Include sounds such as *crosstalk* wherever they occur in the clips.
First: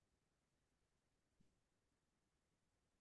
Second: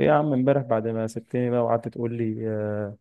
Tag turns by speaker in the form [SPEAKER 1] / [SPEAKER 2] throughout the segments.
[SPEAKER 1] ايه يا عم امبارح بعد ما سبتني بقى وقعدت تقول لي،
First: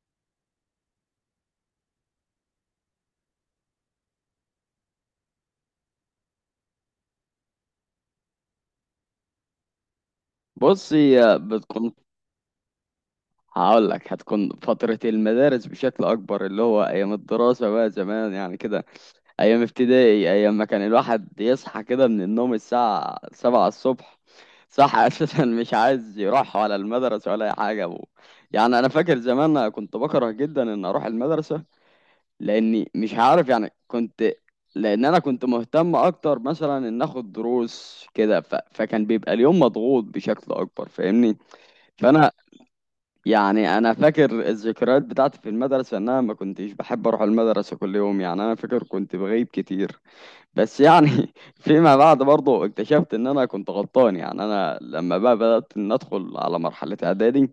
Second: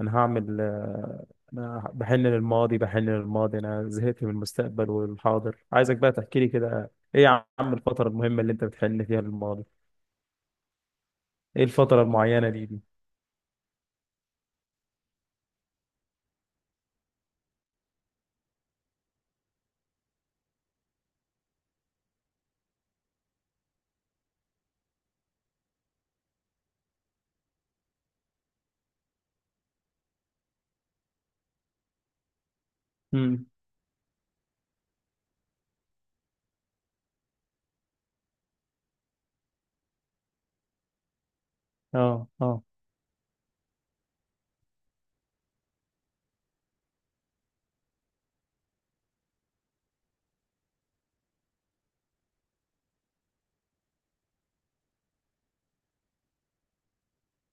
[SPEAKER 1] انا هعمل، انا بحن للماضي بحن للماضي. انا زهقت من المستقبل والحاضر. عايزك بقى تحكي لي كده، ايه يا عم الفترة المهمة اللي انت بتحن فيها للماضي؟
[SPEAKER 2] بص هي
[SPEAKER 1] ايه
[SPEAKER 2] بتكون
[SPEAKER 1] الفترة المعينة دي؟
[SPEAKER 2] هقول لك هتكون فترة المدارس بشكل أكبر، اللي هو أيام الدراسة بقى زمان يعني كده، أيام ابتدائي، أيام ما كان الواحد يصحى كده من النوم الساعة 7 الصبح، صح. *laughs* أساسا مش عايز يروح ولا المدرسة ولا أي حاجة يعني أنا فاكر زمان أنا كنت بكره جدا إن أروح المدرسة، لأني مش
[SPEAKER 1] امم.
[SPEAKER 2] عارف، يعني كنت. لأن أنا كنت مهتم أكتر مثلا إن آخد دروس كده، فكان بيبقى اليوم مضغوط بشكل أكبر، فاهمني؟
[SPEAKER 1] اه
[SPEAKER 2] فانا،
[SPEAKER 1] اه.
[SPEAKER 2] يعني انا فاكر الذكريات بتاعتي في المدرسه، ان انا ما كنتش بحب اروح المدرسه كل يوم، يعني انا فاكر كنت بغيب كتير. بس يعني *laughs* فيما بعد برضه اكتشفت ان انا كنت غلطان. يعني انا لما بقى بدات ان ادخل على مرحله اعدادي،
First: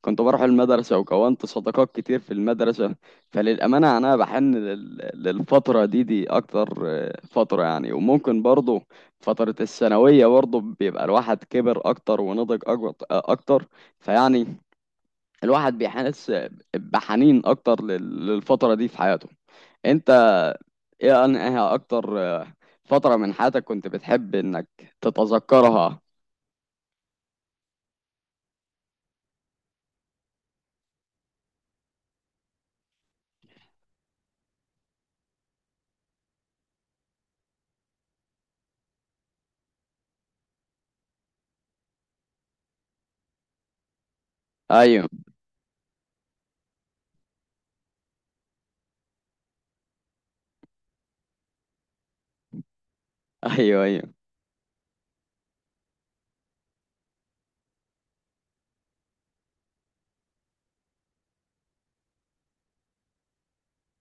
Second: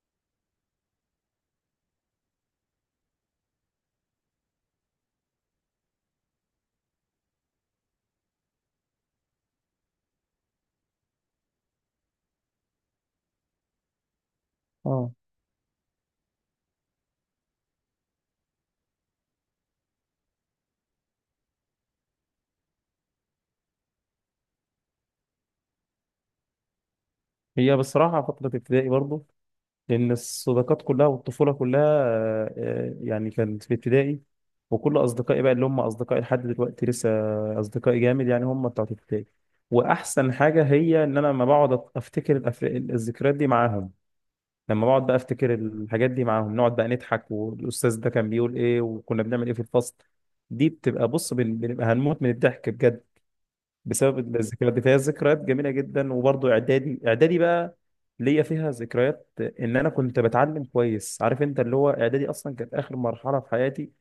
[SPEAKER 2] كنت بروح المدرسه وكونت صداقات كتير في المدرسه. فللامانه انا بحن للفتره دي اكتر، آه، فتره يعني، وممكن برضه فتره الثانويه برضه بيبقى الواحد كبر اكتر ونضج اكتر، فيعني
[SPEAKER 1] اه،
[SPEAKER 2] الواحد بيحس بحنين اكتر للفترة دي في حياته. انت ايه، انها اكتر آه، فترة من حياتك كنت بتحب انك تتذكرها؟
[SPEAKER 1] هي بصراحة فترة ابتدائي برضو. لأن الصداقات كلها والطفولة كلها، يعني كانت في ابتدائي. وكل أصدقائي بقى اللي هم أصدقائي لحد دلوقتي لسه أصدقائي جامد، يعني هم بتوع ابتدائي. وأحسن حاجة هي إن أنا لما بقعد أفتكر الذكريات دي معاهم. لما بقعد
[SPEAKER 2] ايوه،
[SPEAKER 1] بقى أفتكر الحاجات دي معاهم نقعد بقى نضحك، والأستاذ ده كان بيقول إيه، وكنا بنعمل إيه في الفصل. دي بتبقى، بص، بنبقى هنموت من الضحك بجد
[SPEAKER 2] ايوه، ايوه،
[SPEAKER 1] بسبب الذكريات دي. فهي ذكريات جميله جدا. وبرضه اعدادي، اعدادي بقى ليا فيها ذكريات ان انا كنت بتعلم كويس، عارف انت، اللي هو اعدادي اصلا كانت اخر مرحله في حياتي.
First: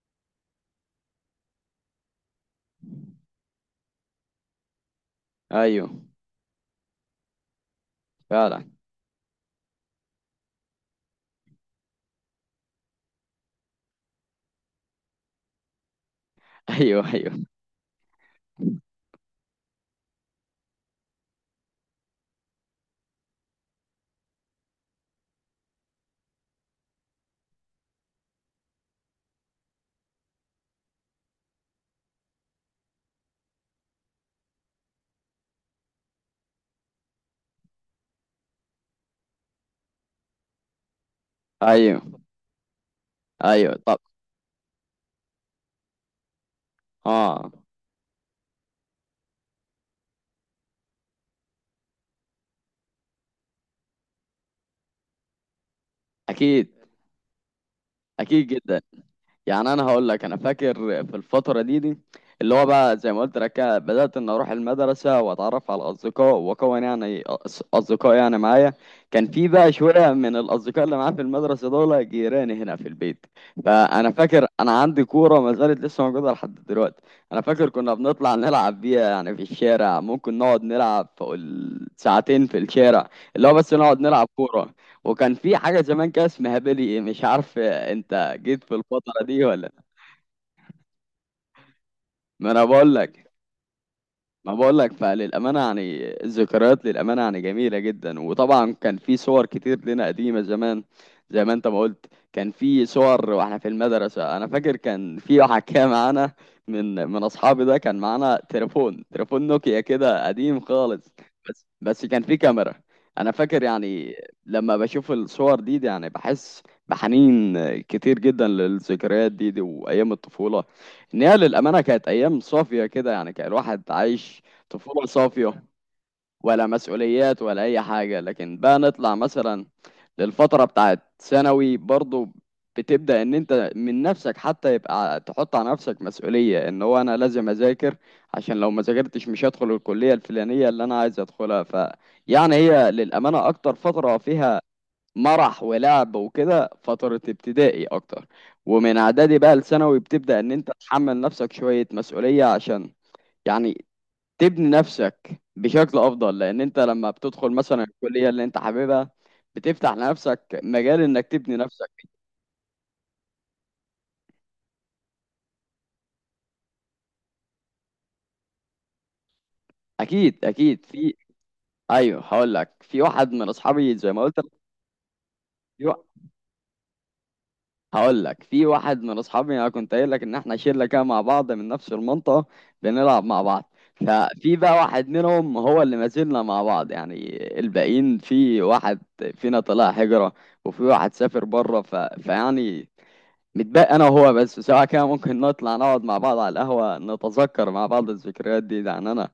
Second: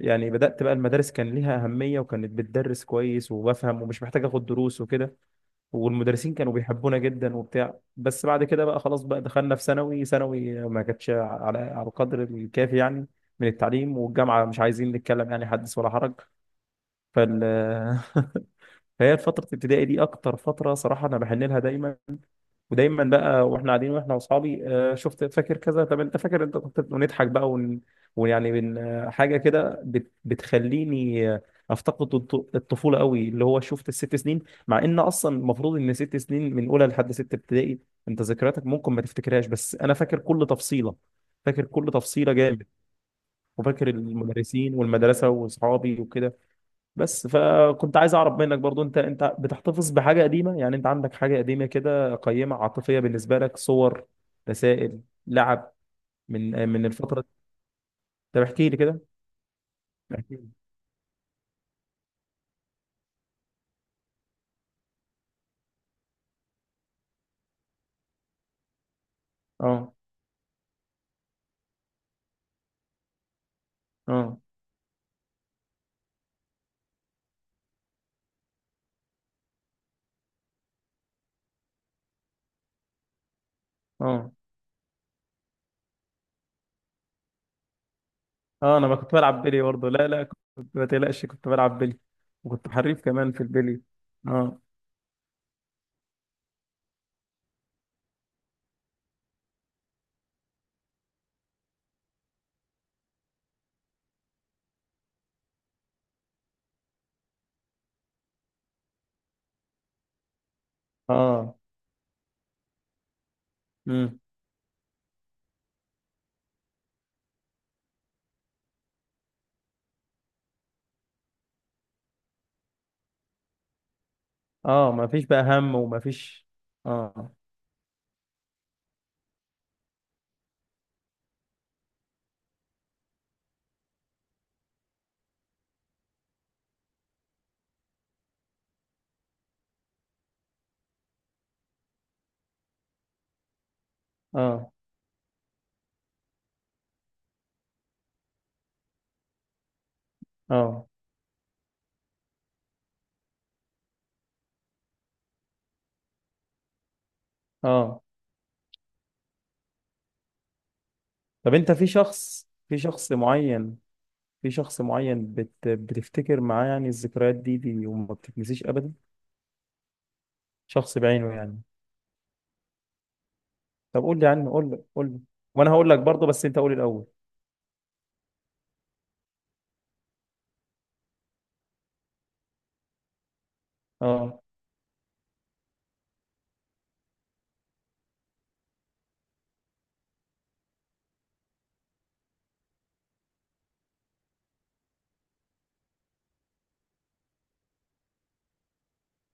[SPEAKER 1] يعني بدات بقى المدارس كان ليها اهميه، وكانت بتدرس كويس وبفهم ومش محتاج اخد دروس وكده.
[SPEAKER 2] ايوه.
[SPEAKER 1] والمدرسين كانوا بيحبونا جدا وبتاع. بس بعد كده
[SPEAKER 2] فعلا.
[SPEAKER 1] بقى خلاص، بقى دخلنا في ثانوي، ثانوي ما كانتش على القدر الكافي يعني من التعليم. والجامعه مش عايزين نتكلم، يعني حدث ولا حرج.
[SPEAKER 2] ايوه، ايوه،
[SPEAKER 1] فال *laughs* فهي فترة ابتدائي دي أكتر فترة صراحة أنا بحن لها دايما. ودايما بقى وإحنا قاعدين وإحنا وأصحابي، شفت فاكر كذا، طب أنت فاكر أنت كنت، ونضحك بقى ويعني من، حاجة كده بتخليني، أفتقد الطفولة قوي. اللي هو شفت الست سنين، مع إن أصلا المفروض إن 6 سنين من أولى لحد ستة ابتدائي، أنت ذكرياتك ممكن ما تفتكرهاش، بس أنا فاكر كل تفصيلة. فاكر كل
[SPEAKER 2] ايوه،
[SPEAKER 1] تفصيلة جامد.
[SPEAKER 2] ايوه،
[SPEAKER 1] وفاكر
[SPEAKER 2] طب.
[SPEAKER 1] المدرسين والمدرسة وأصحابي وكده. بس
[SPEAKER 2] اه.
[SPEAKER 1] فكنت عايز اعرف منك برضو، انت بتحتفظ بحاجه قديمه؟ يعني انت عندك حاجه قديمه كده قيمه عاطفيه بالنسبه لك، صور، رسائل، لعب،
[SPEAKER 2] اكيد،
[SPEAKER 1] من الفتره دي؟ طب
[SPEAKER 2] اكيد
[SPEAKER 1] احكي لي
[SPEAKER 2] جدا.
[SPEAKER 1] كده.
[SPEAKER 2] يعني انا هقول لك،
[SPEAKER 1] احكي
[SPEAKER 2] انا
[SPEAKER 1] لي.
[SPEAKER 2] فاكر في الفتره دي، اللي هو بقى زي ما قلت لك كده، بدات ان اروح المدرسه واتعرف على الاصدقاء، واكون يعني اصدقاء يعني معايا. كان في بقى
[SPEAKER 1] اه
[SPEAKER 2] شويه من الاصدقاء اللي معايا في المدرسه دول جيراني هنا في البيت. فانا
[SPEAKER 1] اه.
[SPEAKER 2] فاكر انا عندي كوره ما زالت لسه موجوده لحد دلوقتي. انا فاكر كنا بنطلع نلعب بيها يعني في الشارع، ممكن نقعد نلعب فوق ساعتين في الشارع، اللي هو بس نقعد نلعب
[SPEAKER 1] اه
[SPEAKER 2] كوره. وكان في حاجة زمان كده اسمها بيلي، إيه، مش عارف انت جيت في
[SPEAKER 1] اه. انا ما كنت
[SPEAKER 2] الفترة
[SPEAKER 1] بلعب
[SPEAKER 2] دي
[SPEAKER 1] بيلي
[SPEAKER 2] ولا
[SPEAKER 1] برضو،
[SPEAKER 2] لأ.
[SPEAKER 1] لا لا، كنت، ما تقلقش كنت بلعب بيلي.
[SPEAKER 2] ما انا
[SPEAKER 1] وكنت
[SPEAKER 2] بقول
[SPEAKER 1] حريف
[SPEAKER 2] لك،
[SPEAKER 1] كمان في البيلي.
[SPEAKER 2] ما
[SPEAKER 1] اه
[SPEAKER 2] بقول لك، فللأمانة يعني الذكريات للأمانة يعني جميلة جدا. وطبعا كان في صور كتير لنا قديمة زمان، زي ما انت ما قلت. كان في صور واحنا في المدرسة، انا فاكر كان في واحد كان معانا، من اصحابي ده، كان معانا تليفون، تليفون نوكيا كده قديم خالص،
[SPEAKER 1] اه.
[SPEAKER 2] بس كان في كاميرا. انا فاكر يعني
[SPEAKER 1] امم.
[SPEAKER 2] لما بشوف الصور دي يعني بحس بحنين كتير جدا للذكريات دي وايام الطفولة، ان هي للامانه كانت ايام صافيه كده، يعني كان الواحد عايش
[SPEAKER 1] اه.
[SPEAKER 2] طفوله
[SPEAKER 1] ما فيش بقى
[SPEAKER 2] صافيه،
[SPEAKER 1] هم وما فيش.
[SPEAKER 2] ولا
[SPEAKER 1] اه
[SPEAKER 2] مسؤوليات ولا اي حاجه. لكن بقى نطلع مثلا للفتره بتاعت ثانوي برضو، بتبدا ان انت من نفسك حتى يبقى تحط على نفسك مسؤوليه، ان هو انا لازم اذاكر عشان لو ما ذاكرتش مش هدخل الكليه الفلانيه اللي انا عايز ادخلها. ف يعني هي للامانه اكتر فتره فيها
[SPEAKER 1] اه.
[SPEAKER 2] مرح ولعب وكده فترة ابتدائي أكتر، ومن إعدادي بقى لثانوي بتبدأ إن أنت
[SPEAKER 1] اه
[SPEAKER 2] تحمل نفسك شوية مسؤولية عشان يعني تبني نفسك بشكل أفضل، لأن أنت لما بتدخل مثلا
[SPEAKER 1] اه.
[SPEAKER 2] الكلية اللي أنت حاببها بتفتح لنفسك مجال إنك
[SPEAKER 1] طب
[SPEAKER 2] تبني
[SPEAKER 1] انت في
[SPEAKER 2] نفسك.
[SPEAKER 1] شخص، في شخص معين بتفتكر معاه يعني الذكريات دي وما بتتنسيش ابدا،
[SPEAKER 2] أكيد، أكيد
[SPEAKER 1] شخص
[SPEAKER 2] في.
[SPEAKER 1] بعينه يعني؟
[SPEAKER 2] أيوه، هقول لك في واحد من أصحابي
[SPEAKER 1] طب
[SPEAKER 2] زي
[SPEAKER 1] قول
[SPEAKER 2] ما
[SPEAKER 1] لي
[SPEAKER 2] قلت
[SPEAKER 1] عنه، قول لي، قول لي. وانا هقول
[SPEAKER 2] لك.
[SPEAKER 1] لك برضه، بس انت قول الاول.
[SPEAKER 2] هقول لك في واحد من اصحابي، انا كنت قايل لك ان احنا شله كده مع بعض من نفس المنطقه، بنلعب مع بعض،
[SPEAKER 1] اه
[SPEAKER 2] ففي بقى واحد منهم هو اللي ما زلنا مع بعض. يعني الباقيين في واحد فينا طلع هجره، وفي واحد سافر بره، فيعني متبقى انا وهو بس سواء، كده ممكن نطلع نقعد مع بعض على القهوه، نتذكر مع بعض الذكريات دي. يعني انا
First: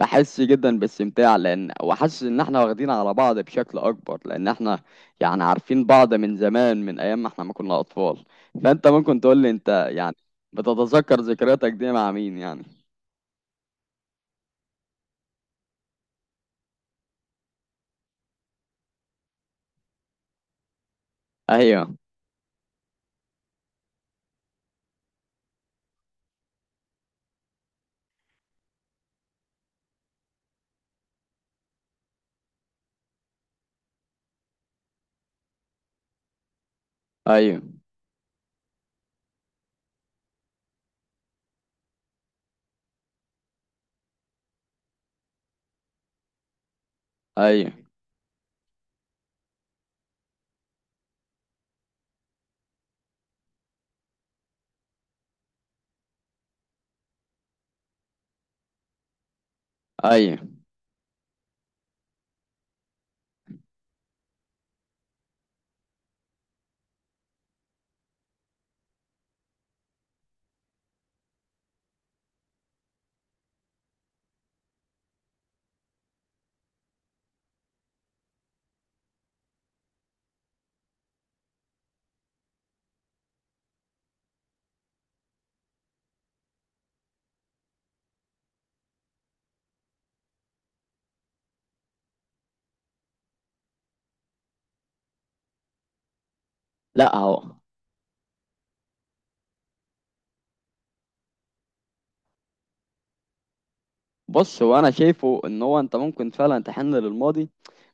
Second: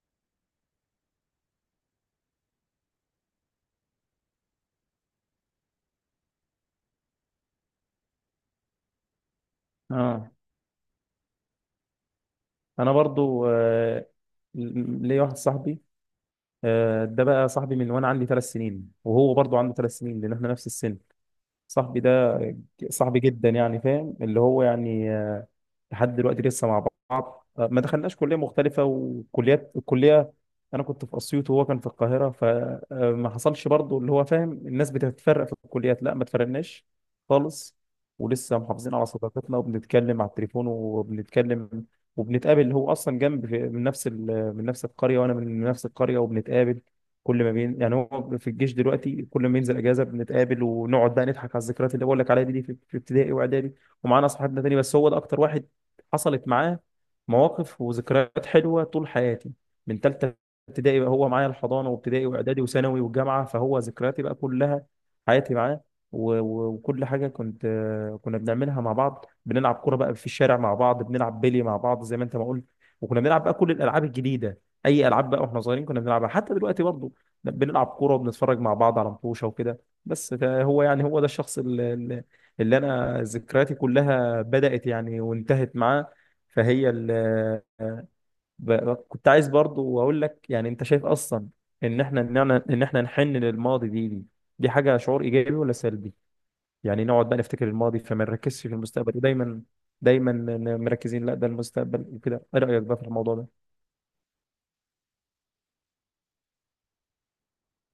[SPEAKER 2] بحس جدا باستمتاع، لان وحاسس ان احنا واخدين على بعض بشكل اكبر، لان احنا يعني عارفين بعض من زمان، من ايام ما احنا ما كنا اطفال. فانت ممكن تقول لي، انت يعني
[SPEAKER 1] اه.
[SPEAKER 2] بتتذكر ذكرياتك دي مع مين يعني؟
[SPEAKER 1] انا برضه، ليا واحد صاحبي. ده بقى صاحبي من وانا عندي 3 سنين، وهو برضو عنده 3 سنين، لان احنا نفس السن.
[SPEAKER 2] ايوه،
[SPEAKER 1] صاحبي ده صاحبي جدا يعني، فاهم اللي هو يعني، لحد دلوقتي لسه مع بعض، ما دخلناش كلية مختلفة وكليات. الكلية أنا كنت في أسيوط وهو كان في القاهرة، فما حصلش برضو اللي هو فاهم الناس بتتفرق في الكليات، لا ما اتفرقناش
[SPEAKER 2] ايوه،
[SPEAKER 1] خالص. ولسه محافظين على صداقتنا، وبنتكلم على التليفون، وبنتكلم وبنتقابل. هو أصلا جنب من نفس من نفس القرية، وأنا من نفس القرية، وبنتقابل كل ما
[SPEAKER 2] ايوه،
[SPEAKER 1] بين، يعني هو في الجيش دلوقتي، كل ما ينزل اجازه بنتقابل ونقعد بقى نضحك على الذكريات اللي بقول لك عليها دي، في ابتدائي واعدادي. ومعانا اصحابنا تاني، بس هو ده اكتر واحد حصلت معاه مواقف وذكريات حلوة طول حياتي. من تالتة
[SPEAKER 2] ايوه.
[SPEAKER 1] ابتدائي بقى هو معايا، الحضانة وابتدائي وإعدادي وثانوي والجامعة، فهو ذكرياتي بقى كلها حياتي معاه. وكل حاجة كنت، كنا بنعملها مع بعض، بنلعب كورة بقى في الشارع مع بعض، بنلعب بيلي مع بعض زي ما أنت ما قلت. وكنا بنلعب بقى كل الألعاب الجديدة، أي ألعاب بقى وإحنا صغيرين كنا بنلعبها، حتى دلوقتي برضه بنلعب كورة وبنتفرج مع بعض على مطوشة وكده. بس هو يعني، هو ده الشخص اللي أنا ذكرياتي كلها بدأت يعني وانتهت معاه. فهي ال كنت عايز برضو اقول لك يعني، انت شايف اصلا ان احنا نحن للماضي دي حاجه، شعور ايجابي ولا سلبي؟ يعني
[SPEAKER 2] لا
[SPEAKER 1] نقعد بقى
[SPEAKER 2] هو،
[SPEAKER 1] نفتكر الماضي فما نركزش في المستقبل، ودايما دايما، مركزين لا ده المستقبل وكده، ايه رايك بقى في الموضوع ده؟
[SPEAKER 2] بص هو انا شايفه ان هو انت ممكن فعلا تحن للماضي،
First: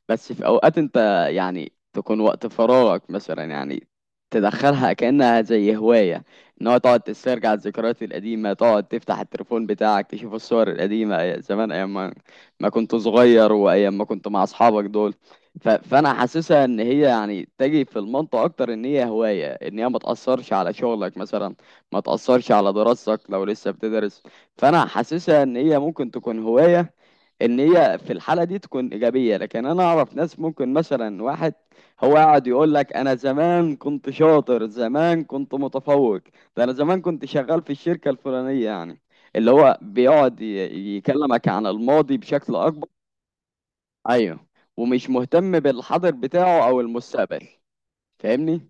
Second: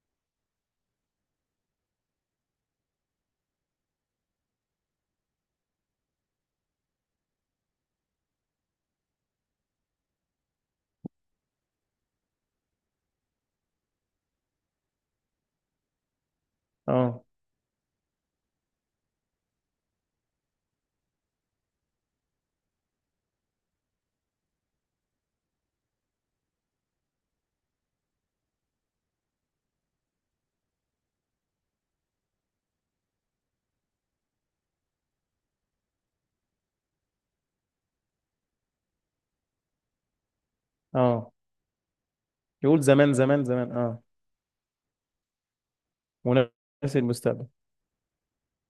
[SPEAKER 2] بس في اوقات انت يعني تكون وقت فراغك مثلا، يعني تدخلها كأنها زي هواية، ان هو تقعد تسترجع الذكريات القديمة، تقعد تفتح التليفون بتاعك تشوف الصور القديمة، زمان ايام ما ما كنت صغير، وايام ما كنت مع اصحابك دول. فانا حاسسها ان هي
[SPEAKER 1] اه
[SPEAKER 2] يعني تجي في المنطقة اكتر ان هي هواية، ان هي ما تأثرش على شغلك مثلا، ما تأثرش على دراستك لو لسه بتدرس. فانا حاسسها ان هي ممكن تكون هواية، ان هي في الحاله دي تكون ايجابيه. لكن انا اعرف ناس ممكن مثلا، واحد هو قاعد يقول لك انا زمان كنت شاطر، زمان كنت متفوق، ده انا زمان كنت شغال في الشركه الفلانيه، يعني اللي هو بيقعد
[SPEAKER 1] اه.
[SPEAKER 2] يكلمك عن الماضي بشكل
[SPEAKER 1] يقول
[SPEAKER 2] اكبر،
[SPEAKER 1] زمان زمان زمان اه.
[SPEAKER 2] ايوه، ومش مهتم بالحاضر
[SPEAKER 1] ونفس
[SPEAKER 2] بتاعه او المستقبل،
[SPEAKER 1] المستقبل.
[SPEAKER 2] فاهمني.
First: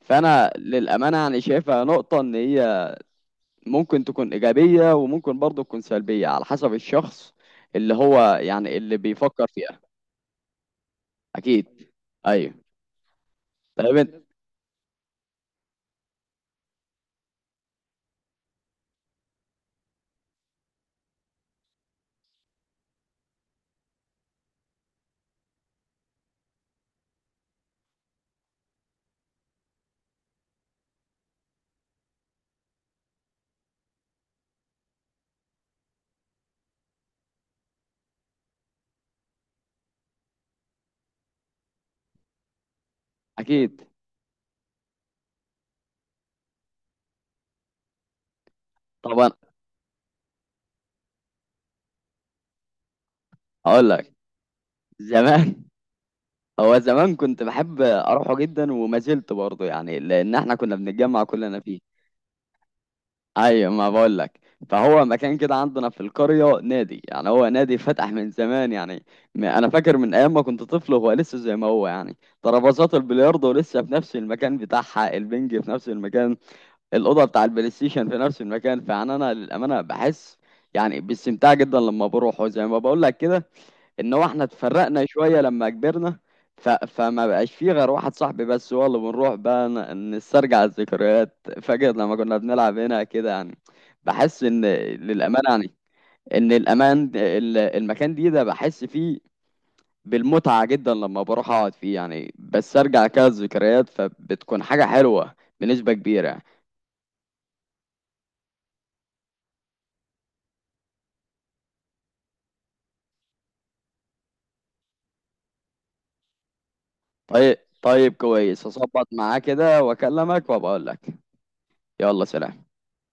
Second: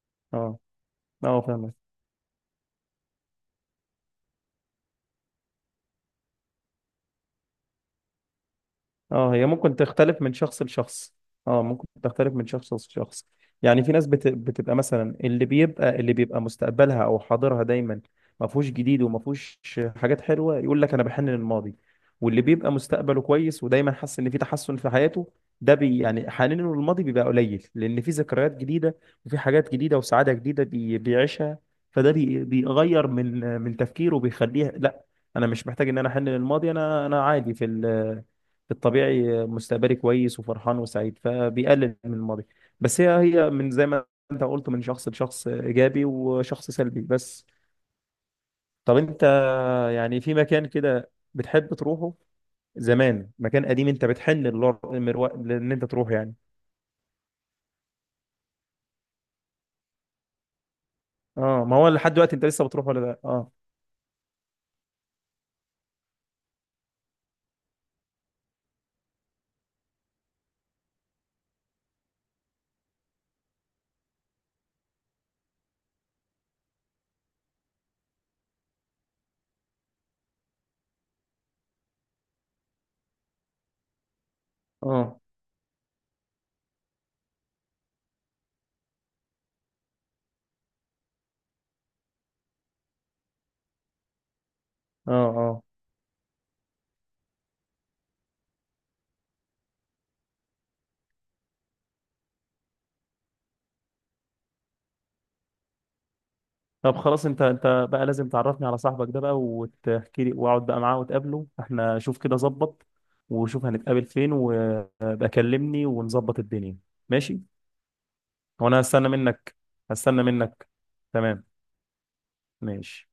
[SPEAKER 2] فانا
[SPEAKER 1] اه
[SPEAKER 2] للامانه يعني
[SPEAKER 1] اه فاهم.
[SPEAKER 2] شايفها نقطه ان هي ممكن تكون ايجابيه وممكن برضه تكون سلبيه، على حسب الشخص اللي هو يعني اللي
[SPEAKER 1] اه، هي
[SPEAKER 2] بيفكر
[SPEAKER 1] ممكن
[SPEAKER 2] فيها.
[SPEAKER 1] تختلف من شخص لشخص. اه ممكن
[SPEAKER 2] اكيد.
[SPEAKER 1] تختلف من
[SPEAKER 2] ايوه.
[SPEAKER 1] شخص لشخص. يعني في
[SPEAKER 2] طيب
[SPEAKER 1] ناس
[SPEAKER 2] انت،
[SPEAKER 1] بتبقى مثلا، اللي بيبقى، مستقبلها او حاضرها دايما ما فيهوش جديد وما فيهوش حاجات حلوه، يقول لك انا بحن للماضي. واللي بيبقى مستقبله كويس ودايما حاسس ان في تحسن في حياته، ده يعني حنينه للماضي بيبقى قليل لان في ذكريات جديده وفي حاجات جديده وسعاده جديده بيعيشها. فده بيغير من تفكيره وبيخليه، لا انا مش محتاج ان انا احن للماضي، انا عادي في الطبيعي، مستقبلي كويس وفرحان وسعيد فبيقلل من الماضي. بس هي من
[SPEAKER 2] اكيد،
[SPEAKER 1] زي ما انت قلت، من شخص لشخص ايجابي وشخص سلبي بس. طب انت
[SPEAKER 2] طبعا.
[SPEAKER 1] يعني في مكان كده بتحب تروحه زمان، مكان قديم
[SPEAKER 2] هقول
[SPEAKER 1] انت
[SPEAKER 2] لك،
[SPEAKER 1] بتحن
[SPEAKER 2] زمان،
[SPEAKER 1] لان انت تروح يعني؟
[SPEAKER 2] هو زمان كنت بحب اروحه جدا، وما زلت برضه يعني، لان احنا كنا بنتجمع كلنا
[SPEAKER 1] اه، ما
[SPEAKER 2] فيه.
[SPEAKER 1] هو لحد دلوقتي انت لسه بتروح ولا لا؟ اه.
[SPEAKER 2] ايوه، ما بقول لك، فهو مكان كده عندنا في القريه، نادي، يعني هو نادي فتح من زمان يعني. انا فاكر من ايام ما كنت طفل هو لسه زي ما هو يعني، ترابيزات البلياردو لسه في نفس المكان بتاعها، البنج في نفس المكان، الاوضه بتاع البلاي ستيشن في نفس المكان. فيعني انا للامانه بحس يعني باستمتاع جدا لما بروح، وزي ما بقول لك كده ان هو احنا اتفرقنا
[SPEAKER 1] اه
[SPEAKER 2] شويه لما كبرنا، فما بقاش فيه غير واحد صاحبي بس هو اللي بنروح بقى نسترجع الذكريات، فاكر لما كنا بنلعب هنا كده يعني. بحس ان
[SPEAKER 1] اه.
[SPEAKER 2] للامانه
[SPEAKER 1] اه
[SPEAKER 2] يعني ان المكان دي ده بحس فيه بالمتعه جدا لما بروح اقعد فيه، يعني بسترجع كده الذكريات، فبتكون حاجه حلوه بنسبه كبيره يعني.
[SPEAKER 1] طب خلاص، انت بقى لازم تعرفني على صاحبك ده بقى وتحكي لي، واقعد بقى معاه وتقابله احنا، شوف كده ظبط، وشوف هنتقابل فين، وابقى كلمني ونظبط الدنيا، ماشي؟
[SPEAKER 2] طيب، طيب، كويس،
[SPEAKER 1] وانا
[SPEAKER 2] هظبط
[SPEAKER 1] هستنى
[SPEAKER 2] معاه
[SPEAKER 1] منك،
[SPEAKER 2] كده
[SPEAKER 1] هستنى
[SPEAKER 2] واكلمك
[SPEAKER 1] منك.
[SPEAKER 2] وابقى اقول لك.
[SPEAKER 1] تمام.
[SPEAKER 2] يلا سلام.
[SPEAKER 1] ماشي.